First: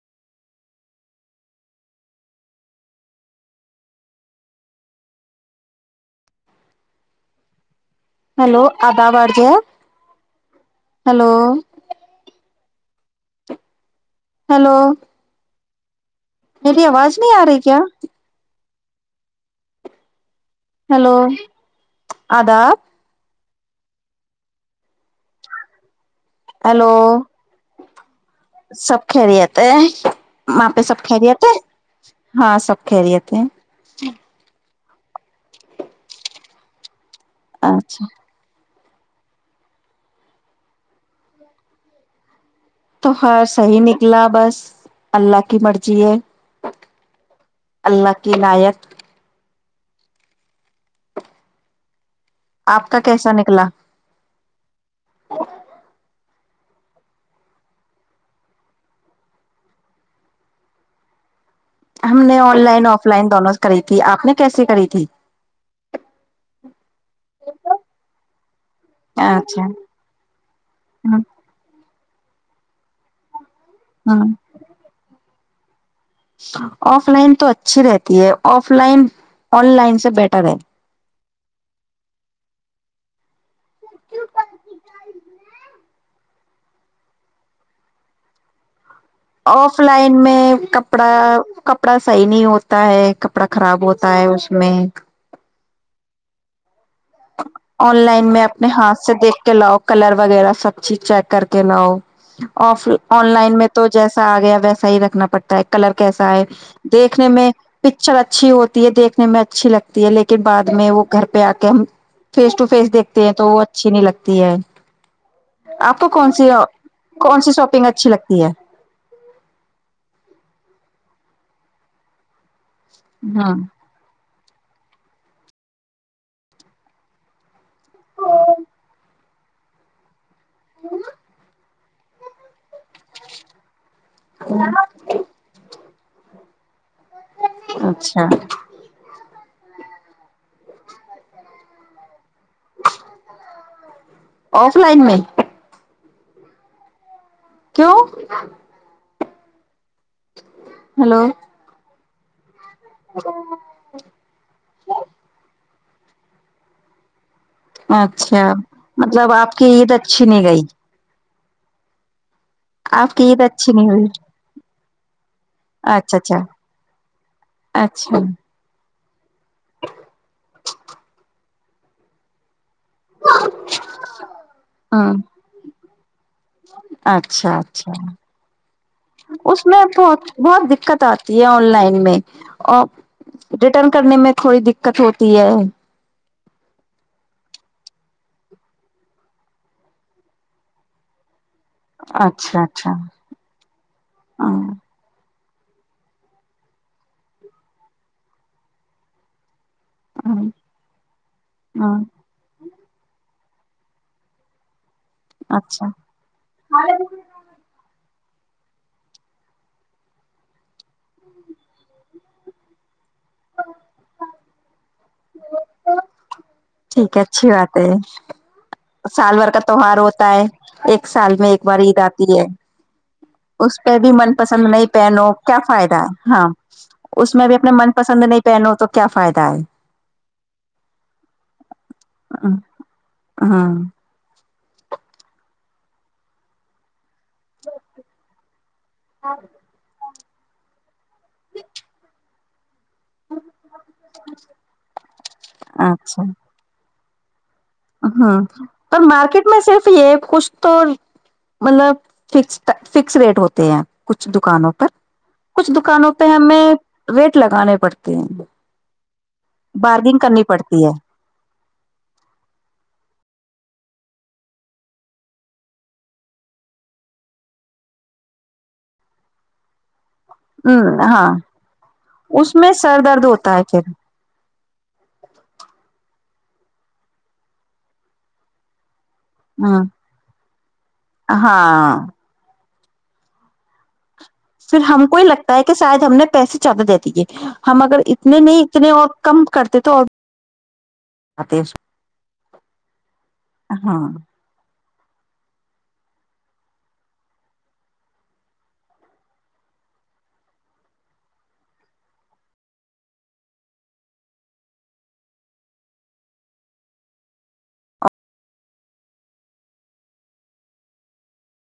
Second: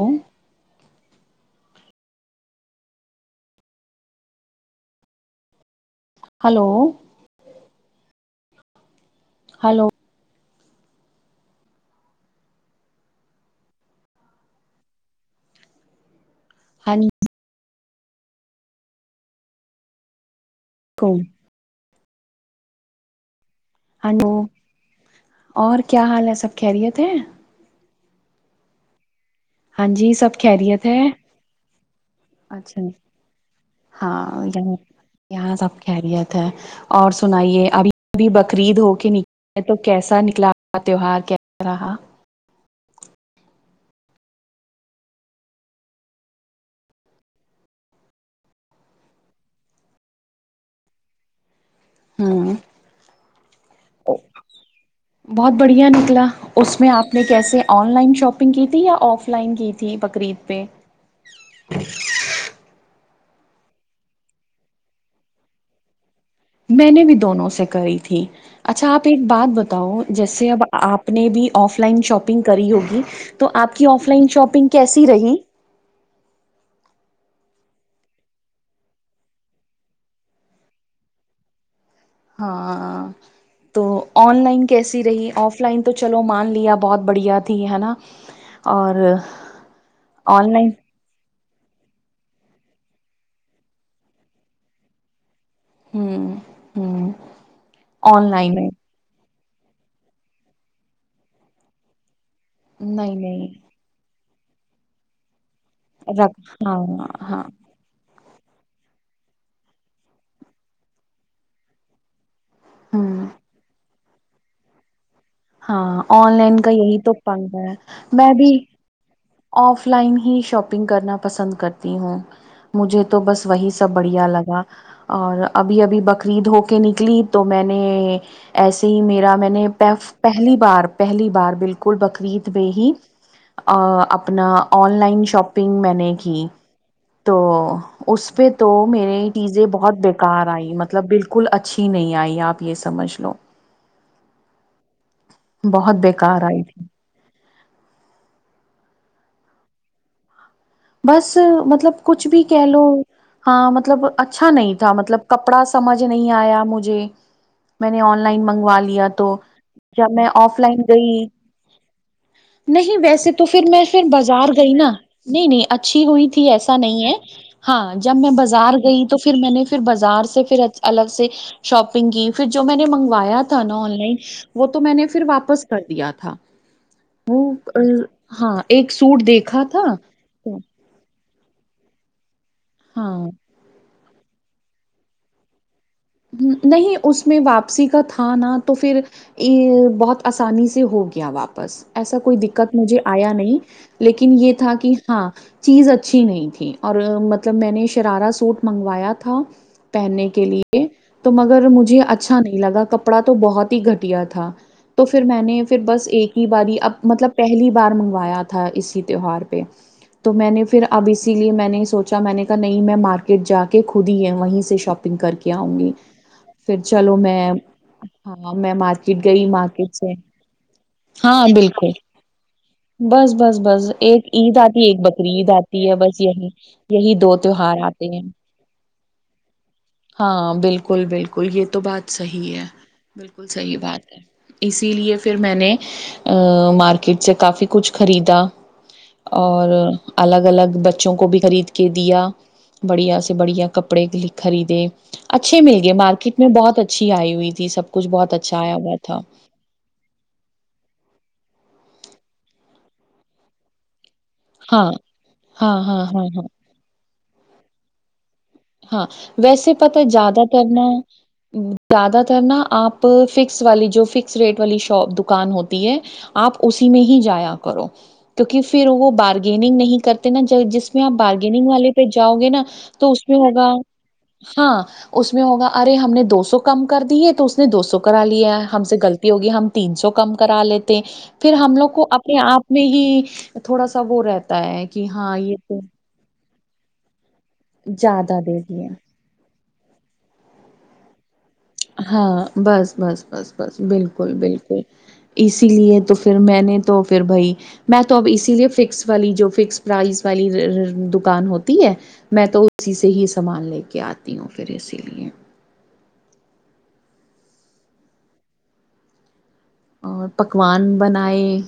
ہو hello hello آپ بار جو ہیں ہلو ہلو ہیلو میری ہاں آواز نہیں آ رہی کیا ہلو وعلیکم آداب ہڈو اور کیا کیا حال ہے سب ہیلو خیریت ہیں سب [inaudible] کرییت سب ماں پہ خیریت سب ہے کرییےت ہے ہاں سب اچھا کری تھ ہیں ہاں یہاں یہاں سب خیریت ہے اور سنائیے ابھی اچھا ابھی بقرعید ہو ن تو کیسا نکلاا تیوار کیسا رہا تو ہر صحیح نکلا بس اللہ کی مرضی ہے اللہ کی عناایت ہوں آپ کا کیسا نکلا بہت بڑھیا نکلا اس میں آپ نے کیسے آن لائن شاپنگ کی تھی یا آف لائن کی تھی بقرید پہ ہم نے آن لائن آف لائن دونوں کری تھی آپ نے کیسے کری تھی میں نے بھی دونوں سے کری تھی اچھا آپ ایک بات اچھا بتاؤ جیسے اب آپ ہ نے بھی آف لائن شاپنگ کری ہوگی تو آپ کی آف لائن ہ شاپنگ کیسی رہی آف لائن تو اچھی رہتی ہے آف لائن آن لائن سے بیٹر ہے ہاں تو آن لائن کیسی رہی آف لائن تو چلو مان لیا بہت بڑھیا تھی ہے نا اور آف لائن آن میں لائن کپڑا کپڑا صحیح نہیں ہوتا ہے کپڑا خراب ہوتا ہے اس میں ہوں ہوں آن لائن میں اپنے ہاتھ سے دیکھ کے لاؤ کلر وغیرہ سب چیز چیک کر کے لاؤ آف نہیں آن لائن میں نہیں تو جیسے آ گیا ویسا ہی رکھنا پڑتا ہے کلر کیسا رکھ ہے ہاں دیکھنے ہاں میں پکچر اچھا اچھی ہوتی ہے دیکھنے میں اچھی لگتی ہے لیکن بعد میں وہ گھر پہ آ کے ہم فیس ٹ فیس دیکتے ہوں ہیں تو وہ اچھی نہیں لگتی تی ہے ہاں آپ کو کون آن سی لائن کا یہی تو کون سی پنتا ہے شاپنگ اچھی میں لگتی ہے بھی آف لائن ہی شاپنگ کرنا پسند کرتی ہوں مجھے تو بس ہاں وہی سب بڑھیا لگا اور ابھی ابھی بقرید ہو کے نکلی تو میں نے ایسے ہی میرا میں نے پف پہلی بار پہلی بار بالکل کول بکویت بے ہی ا اپنا آن لائن شاپنگ میں نے کی تو اچھا اس پہ تو میرے چیزیں بہت بکار آئی مطلب بالکل اچھی نہیں آئی آپ یہ سمجھ لو آف لائن میں کار آئی تھی کیوں ہلو بس مطلب کچھ بھی کہ لو ہاں مطلب اچھا نہیں تھا مطلب کپڑا سمجھ نہیں آیا مجھے میں نے آن اچھا لائن منگوا لیا مطلب تو آپ کی عید جب اچھی میں نہیں آف لائن گئی نہیں آپ کی ویسے عید تو پھر اچھی میں نہیں پھر ہوئی بازار گئی نا نہیں نہیں اچھی اچھا ہوئی اچھا تھی ایسا نہیں ہے ہاں جب اچھا میں بازار گئی تو پھر میں نے پھر بازار سےھر الگ سے شاپنگ کی پھر جو میں نے منگوایا تھا نا آن لائن وہ تو میں نے ہاں پھر واپس کر دیا تھا وہ اچھا اچھا ہاں ایک سوٹ دیکھا اس تھا میں بہت بہت دقت آتی ہے آن لائن میں ا ہاں رٹرن کرنے میں تھوڑی دقت ہوتی ہے نہیں اس میں واپسی کا تھا نہا تو پھر ا بہت آسانی سے ہو گیا واپسی بس ایسا کوئی اچھا دقت اچھا مجھے آیا نہیں لیکن یہ ہاں تھا کہ ہاں چیز اچھی نہیں تھی اور مطلب میں نے شرارہ سوٹ منگوایا تھا پہننے ہاں کے لیے تو مگر ہاں مجھے اچھا نہیں لگا کپڑا تو بہت ہی گھٹیا تھا تو پھر میں نے پھر اچھا بس ایک ہی بار اب مطلب پہلی بار منگ ایا تھا اسی تیوار پہ تو میں نے پھر اب اسی لیے میں نہیں سوچا چا میں نے کہا نہیں میں مارکیٹ ج کے خود ہی ہے وہیں سے شاپنگ کر کے کیا آؤں گی پھر چلو ٹھیک ہے میں اچھی بات ہے ہاں میں مارکیٹ سال گئی بھر کا مارکیٹ تہوار سے ہوتا ہے ایک سال ہاں میں ایک بار بالکل عید آتی ہے بس بس اس بس پہ بھی ایک من عید پسند آتی ہے نہیں ایک پہنو بکری عید کیا آتی فائدہ بس ہے یہی ہاں یہی اس دو میں بھی اپنا تیوہار من آتے ہیں پسند نہیں پہنو تو کیا فائدہ ہے ہاں بالکل بالکل یہ تو بات صحی ہے بالکل بالکل ہاں صحیح بات ہے اسی لیے پھر میں نے مارکی کٹ سے کافی کچھ خریدا اور الگ الگ بچوں کو بھی خرید کے دیا بڑیا ا سے بڑیا کپڑے خرید اچھے مل گئے اچھا مارکیٹ میں بہت پچھی آئی ہوئی تھی سب کچھ بہت ہاں اچھا آیا ہوا پر تھا مارکیٹ میں صرف یہ کچھ تو مطلب فکس فکس ریٹ ہوتے ہیں کچھ دکانوں پر ہاں کچھ ہاں, ہاں, دکانوں پہ ہاں, ہاں, ہمیں ویٹ لگانے پڑتے ہیں ہاں ویسے پت بارگنگ کرنی زیادہ پڑتی ترنا ہے زیادہ ترنا آپ فکس والی جو فکس ریٹ والی شاپ دکان ہوتی ہے آپ اسی میں ہی جایا کرو کیونکہ پھر وہ بارگیننگ نہیں کرتے نا ج جس ہ میں آپ ہاں بارگنگ والے پہ جاؤ گے اس نا میں سر تو درد اس ہوتا ہے ہوگا پھر ہاں اس میں ہوگا ارے ہم نے دو س کم کر دی ہے تو اس نے دو سو کرا لیا ہم سےغلط [unintelligible] ہوگی ہم ہ تین سو کم کرا لیتے ہیں پھر ہم لوگ کو ہاں اپنے آپ [unintelligible] نہیں تھوڑا سا وہ رہا [unintelligible] پھر ہم کو ہی لگتا ہے کہ شاید ہم نے پیسے [unintelligible] چل دے سے [unintelligible] ہم اگر زیادہ اتنے دے نہیں دیے اتنے اور کم کرتے تو اور [unintelligible] آتے ہاں بس بس بس بس ہاں بالکل بالکل [unintelligible] اسی لیے تو پھر میں نے تو پھر بھائی میں تو اب اسی لیے فکس والی جو فکس پرائز والی دکان ہوتی ہے میں تو اسی سے ہی سامان لے کے آتی ہوں پھر اسی لیے [unintelligible] اور پکوان بنائے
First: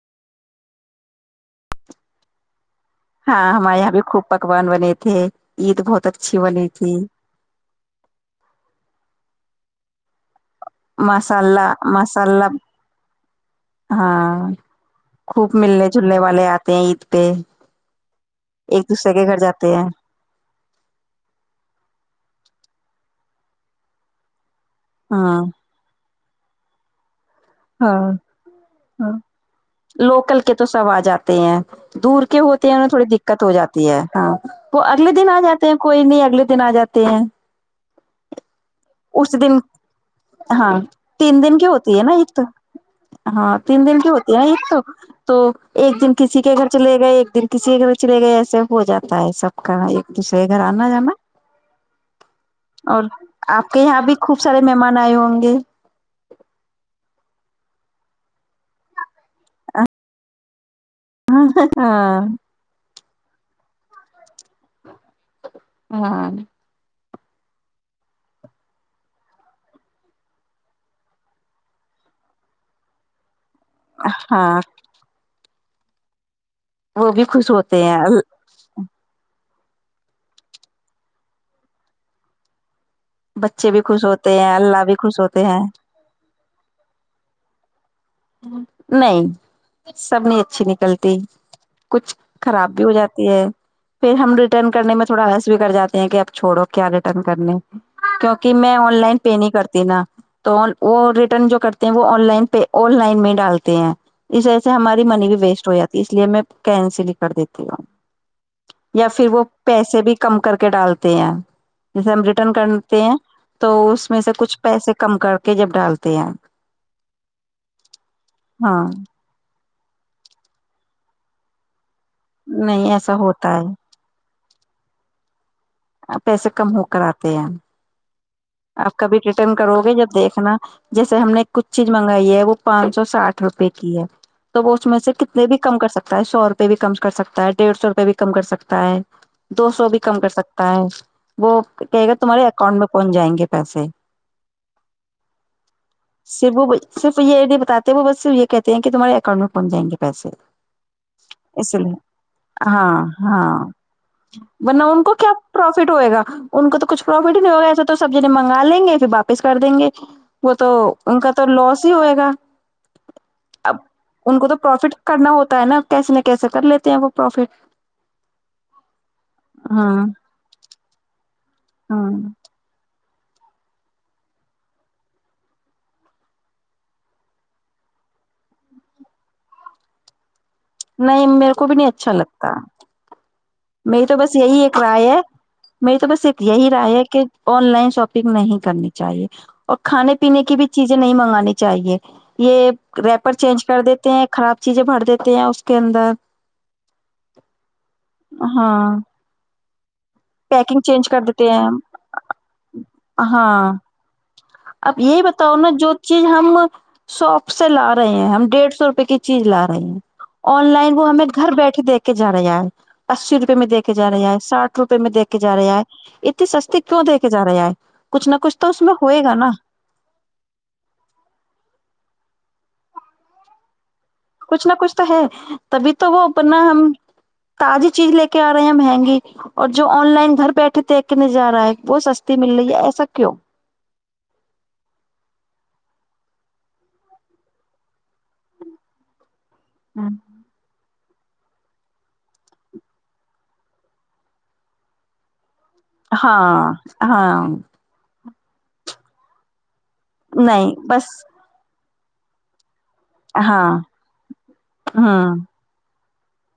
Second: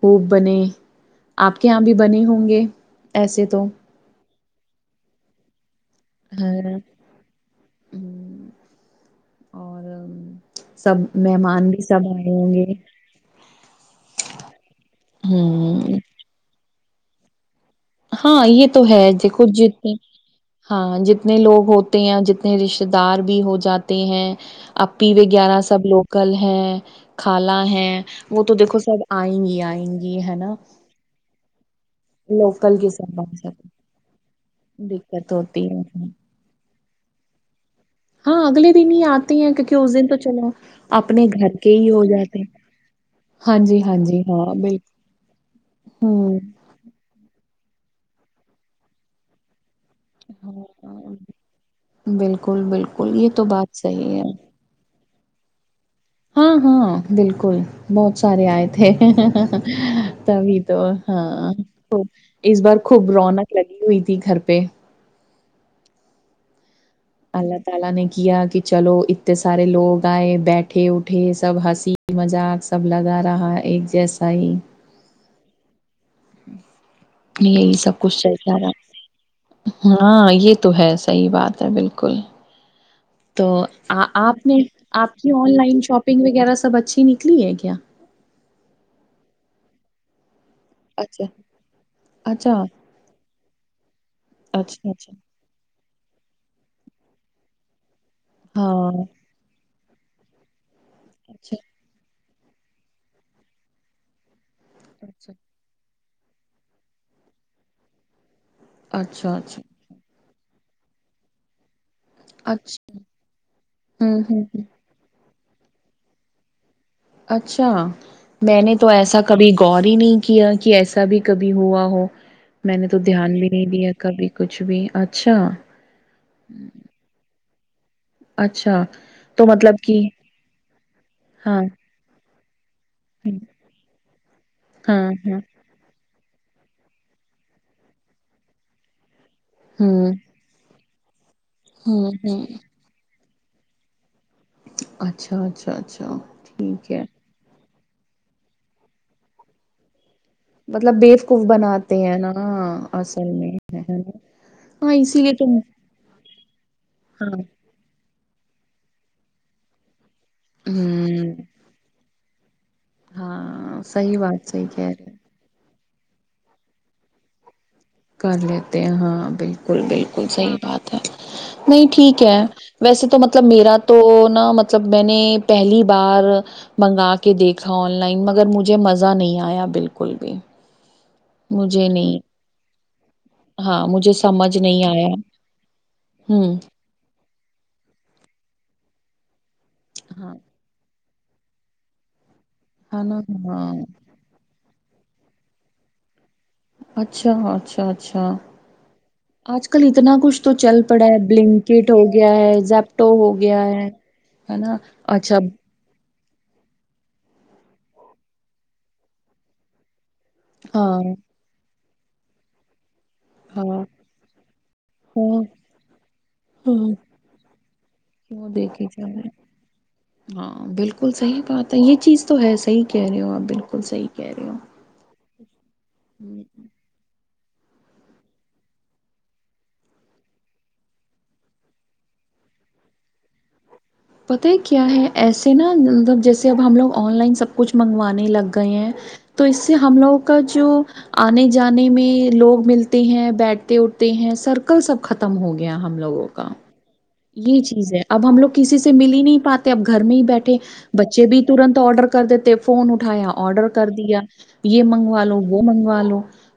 خوب بنے آپ کے یہاں بھی بنے ہوں گے [unintelligible] ہاں تو ہمارے یہاں بھی خوب [unintelligible] پکوان بنے تھے [unintelligible] عید بہت اچھی ہاں بنی تھی ہوں، اور [unintelligible] سب مساللہ مہمان بھی سب مسہ آئے ہوں گے ہاں خوب ملنے ہوں جلنے والے آتے [unintelligible] اید پہ [unintelligible] ہاں یہ تو ایک ہے دوسرے کے گھر دیکھو جاتے ہیں جتنے ہاں جتنے لوگ ہوتے یا جتنے رشت [unintelligible] دار بھی ہو جاتے ہیں [unintelligible] اپپی ہاں وغیرہ سب لوگ [unintelligible] کل ہے [unintelligible] خالہ ہے ہاں وہ تو دیکھو سب ہاں آئیں گی آئیں گی ہے لوکل نا کے تو [unintelligible] سب آ جاتے ہیں دور کے ہوتے ہیں لوکل انہیں تھوڑی سب بن دقت ہو سک جاتی ہے ہاں وہ اگلے دن دقت آ ہوتی جاتے ہیں ہے کوئی نہیں اگلے دن آ جاتے ہیں ہاں اگلے دن ہی اس آتے ہیں دن کیونکہ اس دن تو چلو ہاں اپنے تین گھر دن کی کے ہی ہوتی ہے ہو نا [unintelligible] جاتے ہیں ہاں جی تین دن کی جی ہوتی ہے ہاں ایک تو تو ایک دن بالکل کسی کے گھر چلے گئے ایک [unintelligible] پھر کسی کے چلے گئے ایسے ہو جاتا ہے سب [unintelligible] ایک دوسرے کے گھر آنا جانا ہ بالکل اور بالکل یہ تو آپ بات کے یہاں بھی صحیح ہے خوب سارے مہمان آئے ہو ہ گ [unintelligible] ہاں ہاں بالکل بہت سارے آئے تھے [unintelligible] تبھی تو ہاں ہاں اس بار خوب رونق لگی ہوئی تھی گھر پہ [inaudible] ہاں [inaudible] [inaudible] ایک جیسا ہی ہاں [inaudible] وہ بھی خوش یہی ہوتے ہیں سب کچھ چلتا [inaudible] ہاں یہ تو ہے صحی بات ہے بالکل [inaudible] تو بچے بھی خوش ہوتے آپ ہیں نے اللہ بھی آپ خوش کی ہوتے آن ہیں لائن شاپنگ وغیرہ [inaudible] سب اچھی نکلی ہے کیا نہیں سب نے اچھی نکلتی اچھا کچھ اچھا خراب بھی ہو جاتی ہے پھر ہم ریٹرن اچھا کرنے میں اچھا تھوڑا رس بھی کراتے ہیں کہ اب چھوڑو کیا ریٹرن کرنے کیونکہ میں آن ہاں لائن پے نہیں کرتا نا تو وہ ریٹرن اچھا جو کرتے ہیں وہ آن لائن پہ آن لائن میں ڈالتے ہیں اس ہماری منی اچھا بھی ویسٹ ہو جاتی اس لیے میں کینسل ہی کر دیتی ہوں یا پھر اچھا وہ اچھا پیسے بھی کم کر کے ڈالتے ہیں جیسے ہم ریٹرن اچھا کرتے ہیں تو اس ہ میں سے ہ ہ کچھ پیسے کم کر کے جب ڈالتے ہیں ہم اچھا میں نے تو ایسا کبھی غور ہی نہیں کیا کہ ایسا بھی کبھی ہوا ہو میں نے نہیں تو ایسا دھیان بھی ہوتا نہیں ہے دیا کبھی کچھ بھی اچھا پیسے کم ہو کر آتے ہیں ہم اچھا آپ کبھی تو ریٹرن مطلب کرو گے کہ جب دیکھنا جیسے ہم نے ہاں کچھ چیز منگائی ہے وہ پانچ سو ہوں، ساٹھ روپئے کی ہے تو وہ اس میں ہاں سے ہاں کتنے بھی کم کر سکتے سکتا سو روپئے بھی کم کر سکتا ہے ڈیڑھ سو روپئے بھی کم کر سکتا ہے دو سو بھی ہوں کم کر سکتا ہے وہ کہے ہوں گا ہوں تمہارے اکانٹ میں پہنچائیں گے کے پیسے اچھا اچھا اچھا ٹھیک ہے تو وہ بس یہ کہتے ہیں کہ تمہے اکاؤٹ میں پن جائ گے پسے مطلب بیوقوف اس لیے بناتے ہیں نا ہاں اصل میں ہاں ورنہ ہاں ان کو اسی کیا لیے تو پروفٹ ہوئے گا ان کو تو کچھ ہاں پروفٹ ہی ہوں نہیں ہوگا ایسا تو سب جنے منگا لیں گے پھر واپس کر دیں گے وہ تو ان کا تو لوس ہی ہوئے گا اب ہاں صحیح ان کو بات تو صحیح کہہ پروفٹ رہے ہیں، کرنا ہوتا ہے نا کیسے نہ کیسے کر لیتے ہیں وہ پروفٹ کر لیتے ہیں ہاں بالکل ہاں بالکل صحی بات ہے نہیں ہاں ٹھیک ہے ویسے تو تو مطلب میرا تو نا مطلب میں نے پہلی بار منگا کے دیکھا آن لائن مگر مجھے مزہ نہیں آیا بالکل بھی نہیں میرے کو بھی نہیں اچھا لگتا ہاں میری مجھے تو بس سمجھ یہی ایک نہیں آیا رائے ہے میری تو بس ایک ہوں یہی رائے ہے کہ آن لائن شاپنگ نہیں کرنی چاہیے اور کھانے ہاں پینے کی بھی چیز نہیں منگانی چاہیے یہ ہے نا ریپر چینج ہاں کر دیتے ہیں خراب چیزیں بھر دیتے ہیں اس کے اندر اچھا اچھا اچھا اچھا ہاں آج ک کلی اتنا کچھ تو چل پیکنگ پڑا چینج ہے کر دیتے ہیں ہم۔ بلنکٹ ہو گیا ہے زیپٹو ہو گیا ہاں ہے نا اب یہی اچھا بتاؤ نا جو چیز ہم سوپ سے لا رہے ہیں ہم ڈیڑھ سو روپے کی چیز لا رہے ہیں آن لائن وہ ہاں ہمیں گھر بیٹھے دیکھے کے ج رہے ہیں اسی روپے ہاں میںی دے ہاں کےجا رہا ہے ساٹھ روپے میں دیکھے جا رہا ہے اتنی سستی ہاں کیوں دیکھے جا رہا ہے کچھ نہ وہ کچھ تو اس دیکھی میں جا رہے ہوئے گا نا صح کہہ رہے ہو آپ بالکل صحیح کہہ رہے ہو کچھ نہ کچھ تو ہے تبھی تو وہ ا اپنا ہم تازی چیز لے کے آ رہے ہیں مہنگی اور جو آن لائن گھر بیٹھے دیک کے نظر آ رہا ہے وہ سستی مل رہی ہے ایسا کیوں پتہ کیا ہے ایسے نا مطلب جیسے اب ہم لوگ آن لائن سب کچھ منگوانے لگ گئے ہیں تو اس سے ہم لوگوں کا جو آنے جانے میں لوگ ملتے ہیں بیٹھتے اٹھتے ہیں سرکل سب ختم ہو گ گیا ہم لوگوں کا ہاں ہاں یہ چیز ہے اب ہم لوگ کسی سے مل ہی نہیں پاتے اب گھر میں ہی بیٹھے نہیں بس بچے بھی ترنت آرڈر کر کر دیتے فون اٹھایا آڈر ہاں کر دیا یہ منگوا ہاں لو وہ منگوا لو ہ [inaudible]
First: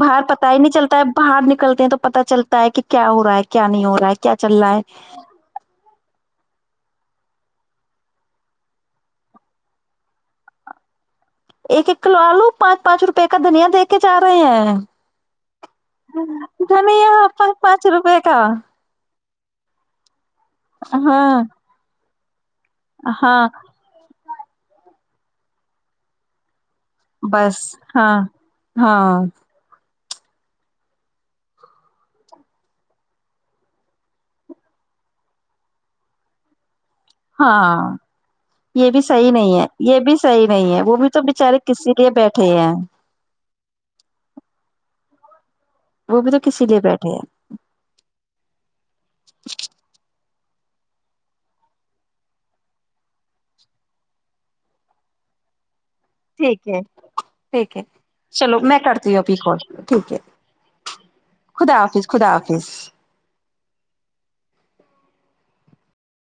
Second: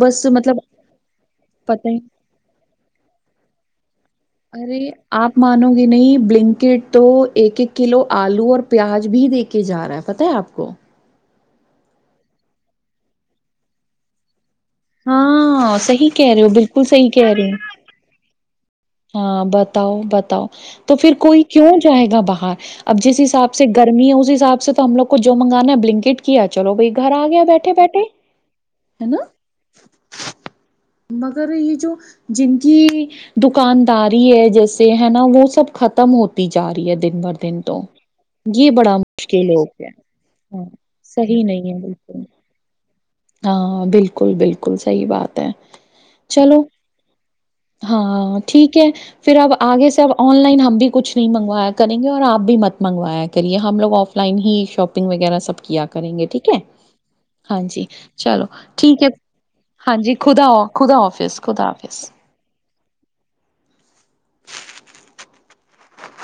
باہر پتا ہی نہیں چلتا ہے باہر نکلتے پتہ ہیں تو ہی پتا چلتا ہے کہ کیا ہو رہا ہے کیا نہیں ہو رہا ہے کیا چل رہا ارے ہے آپ مانو گے نہیں بلنک تو ایک ایک کلو آلو اور پیاز بھی دے کے جا رہا ہے پت ہے آپ کو ایک ایک کلو آلو پانچ پانچ روپئے کا دنیا دے کے جا رہے ہیں ہاں صحیح کہہ رہے ہو بالکل صحیح دنیا کہہ رہی ہو پانچ روپئے کا ہاں بتاؤ بتاؤ تو پھر کوئی ہاں کیوں جائے گا باہ اب جس ہاں حساب سے گرمی ہے اس ح اب سے تو ہم لوگ کو جو مگانا ہے بلنکٹ کیا چلو بائی گھر آ گیا بس بیٹھے بیٹھے ہاں ہاں ہے نا مگر یہ جو جن کی د دکانداری ہے جیسے ہے نا وہ سب ختم ہوتی جا رہی ہے دن بھر دن تو ہاں یہ بڑا بھی صحی مشکل نہیں ہو ہے گیا یہ بھی صحی ہاں نہیں ہے وہ بھی تو صحیح بچارے نہیں ہے کسی کےے بالکل بیٹھے ہیں ہاں بالکل بالکل صحیح بات ہے وہ بھی تو چلو کسی لیے بیٹھے ہیں ہاں ہے پھر اب آگے سے اب آن لائن ہم بھی کچھ نہیں منگوایا کریں گے اور آپ بھی مت منگوایا کریے ہم لوگ آف لائن ہی شاپنگ وغیرہ سب کیا کریں گے ٹھیک ہے ہاں ٹھیک ہے جی چلو میں ٹھیک ہے کرتی ہوں ابھی کال ہاں ٹھیک جی ہے خدا خدا آفس خدا آفس حافظ خدا حافظ